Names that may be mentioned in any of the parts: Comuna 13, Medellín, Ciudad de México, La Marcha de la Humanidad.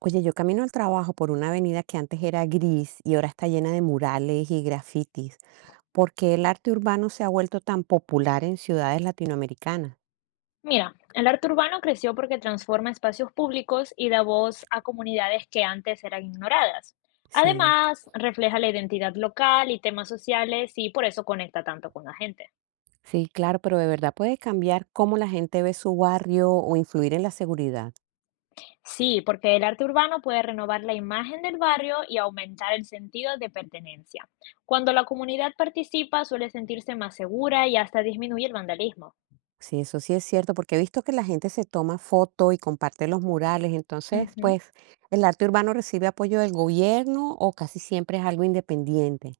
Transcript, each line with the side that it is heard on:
right: Oye, yo camino al trabajo por una avenida que antes era gris y ahora está llena de murales y grafitis. ¿Por qué el arte urbano se ha vuelto tan popular en ciudades latinoamericanas?
left: Mira, el arte urbano creció porque transforma espacios públicos y da voz a comunidades que antes eran ignoradas.
right: Sí.
left: Además, refleja la identidad local y temas sociales y por eso conecta tanto con la gente.
right: Sí, claro, pero de verdad puede cambiar cómo la gente ve su barrio o influir en la seguridad.
left: Sí, porque el arte urbano puede renovar la imagen del barrio y aumentar el sentido de pertenencia. Cuando la comunidad participa, suele sentirse más segura y hasta disminuye el vandalismo.
right: Sí, eso sí es cierto, porque he visto que la gente se toma foto y comparte los murales. Entonces,
left: Ujú.
right: pues, ¿el arte urbano recibe apoyo del gobierno o casi siempre es algo independiente?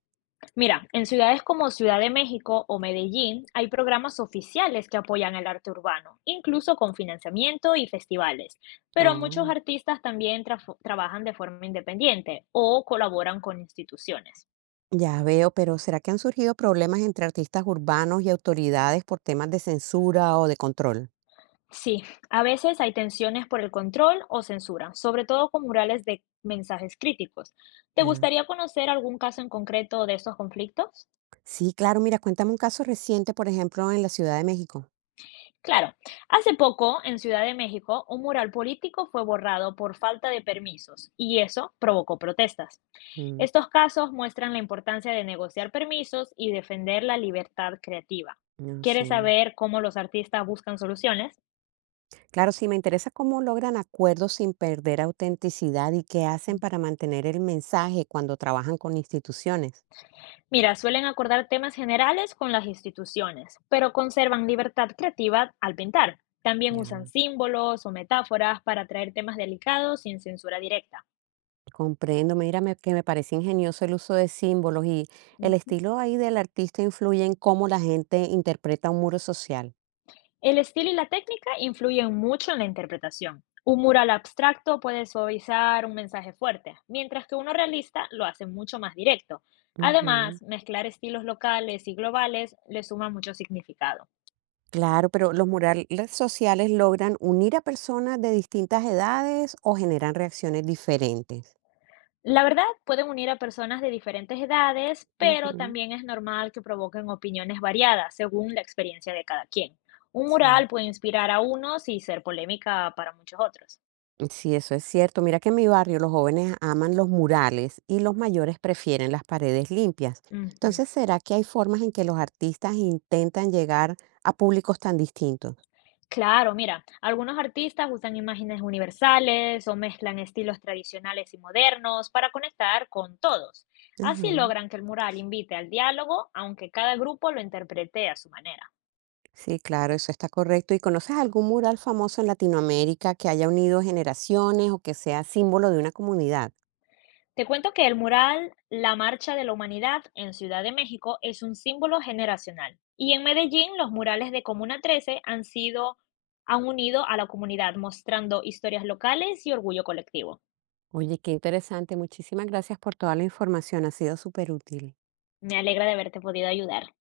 left: Mira, en ciudades como Ciudad de México o Medellín hay programas oficiales que apoyan el arte urbano, incluso con financiamiento y festivales, pero muchos
right: Oh.
left: artistas también trabajan de forma independiente o colaboran con instituciones.
right: Ya veo, pero ¿será que han surgido problemas entre artistas urbanos y autoridades por temas de censura o de control?
left: Sí, a veces hay tensiones por el control o censura, sobre todo con murales de mensajes críticos. ¿Te
right: Ya.
left: gustaría conocer algún caso en concreto de estos conflictos?
right: Sí, claro, mira, cuéntame un caso reciente, por ejemplo, en la Ciudad de México.
left: Claro, hace poco en Ciudad de México un mural político fue borrado por falta de permisos y eso provocó protestas.
right: Mm,
left: Estos casos muestran la importancia de negociar permisos y defender la libertad creativa.
right: no
left: ¿Quieres
right: sé.
left: saber cómo los artistas buscan soluciones?
right: Claro, sí, me interesa cómo logran acuerdos sin perder autenticidad y qué hacen para mantener el mensaje cuando trabajan con instituciones.
left: Mira, suelen acordar temas generales con las instituciones, pero conservan libertad creativa al pintar. También
right: Ya,
left: usan símbolos o metáforas para traer temas delicados sin censura directa.
right: comprendo, mira, que me parece ingenioso el uso de símbolos y el
left: Ujú.
right: estilo ahí del artista influye en cómo la gente interpreta un muro social.
left: El estilo y la técnica influyen mucho en la interpretación. Un mural abstracto puede suavizar un mensaje fuerte, mientras que uno realista lo hace mucho más directo.
right: Ujú.
left: Además, mezclar estilos locales y globales le suma mucho significado.
right: Claro, pero los murales sociales logran unir a personas de distintas edades o generan reacciones diferentes.
left: La verdad, pueden unir a personas de diferentes edades, pero
right: Ujú.
left: también es normal que provoquen opiniones variadas según la experiencia de cada quien. Un
right: Sí,
left: mural puede inspirar a unos y ser polémica para muchos otros.
right: sí, eso es cierto. Mira que en mi barrio los jóvenes aman los murales y los mayores prefieren las paredes limpias.
left: Ujú.
right: Entonces, ¿será que hay formas en que los artistas intentan llegar a públicos tan distintos?
left: Claro, mira, algunos artistas usan imágenes universales o mezclan estilos tradicionales y modernos para conectar con todos.
right: Ajá.
left: Así logran que el mural invite al diálogo, aunque cada grupo lo interprete a su manera.
right: Sí, claro, eso está correcto. ¿Y conoces algún mural famoso en Latinoamérica que haya unido generaciones o que sea símbolo de una comunidad?
left: Te cuento que el mural La Marcha de la Humanidad en Ciudad de México es un símbolo generacional. Y en Medellín, los murales de Comuna 13 han sido, han unido a la comunidad, mostrando historias locales y orgullo colectivo.
right: Oye, qué interesante. Muchísimas gracias por toda la información. Ha sido súper útil.
left: Me alegra de haberte podido ayudar.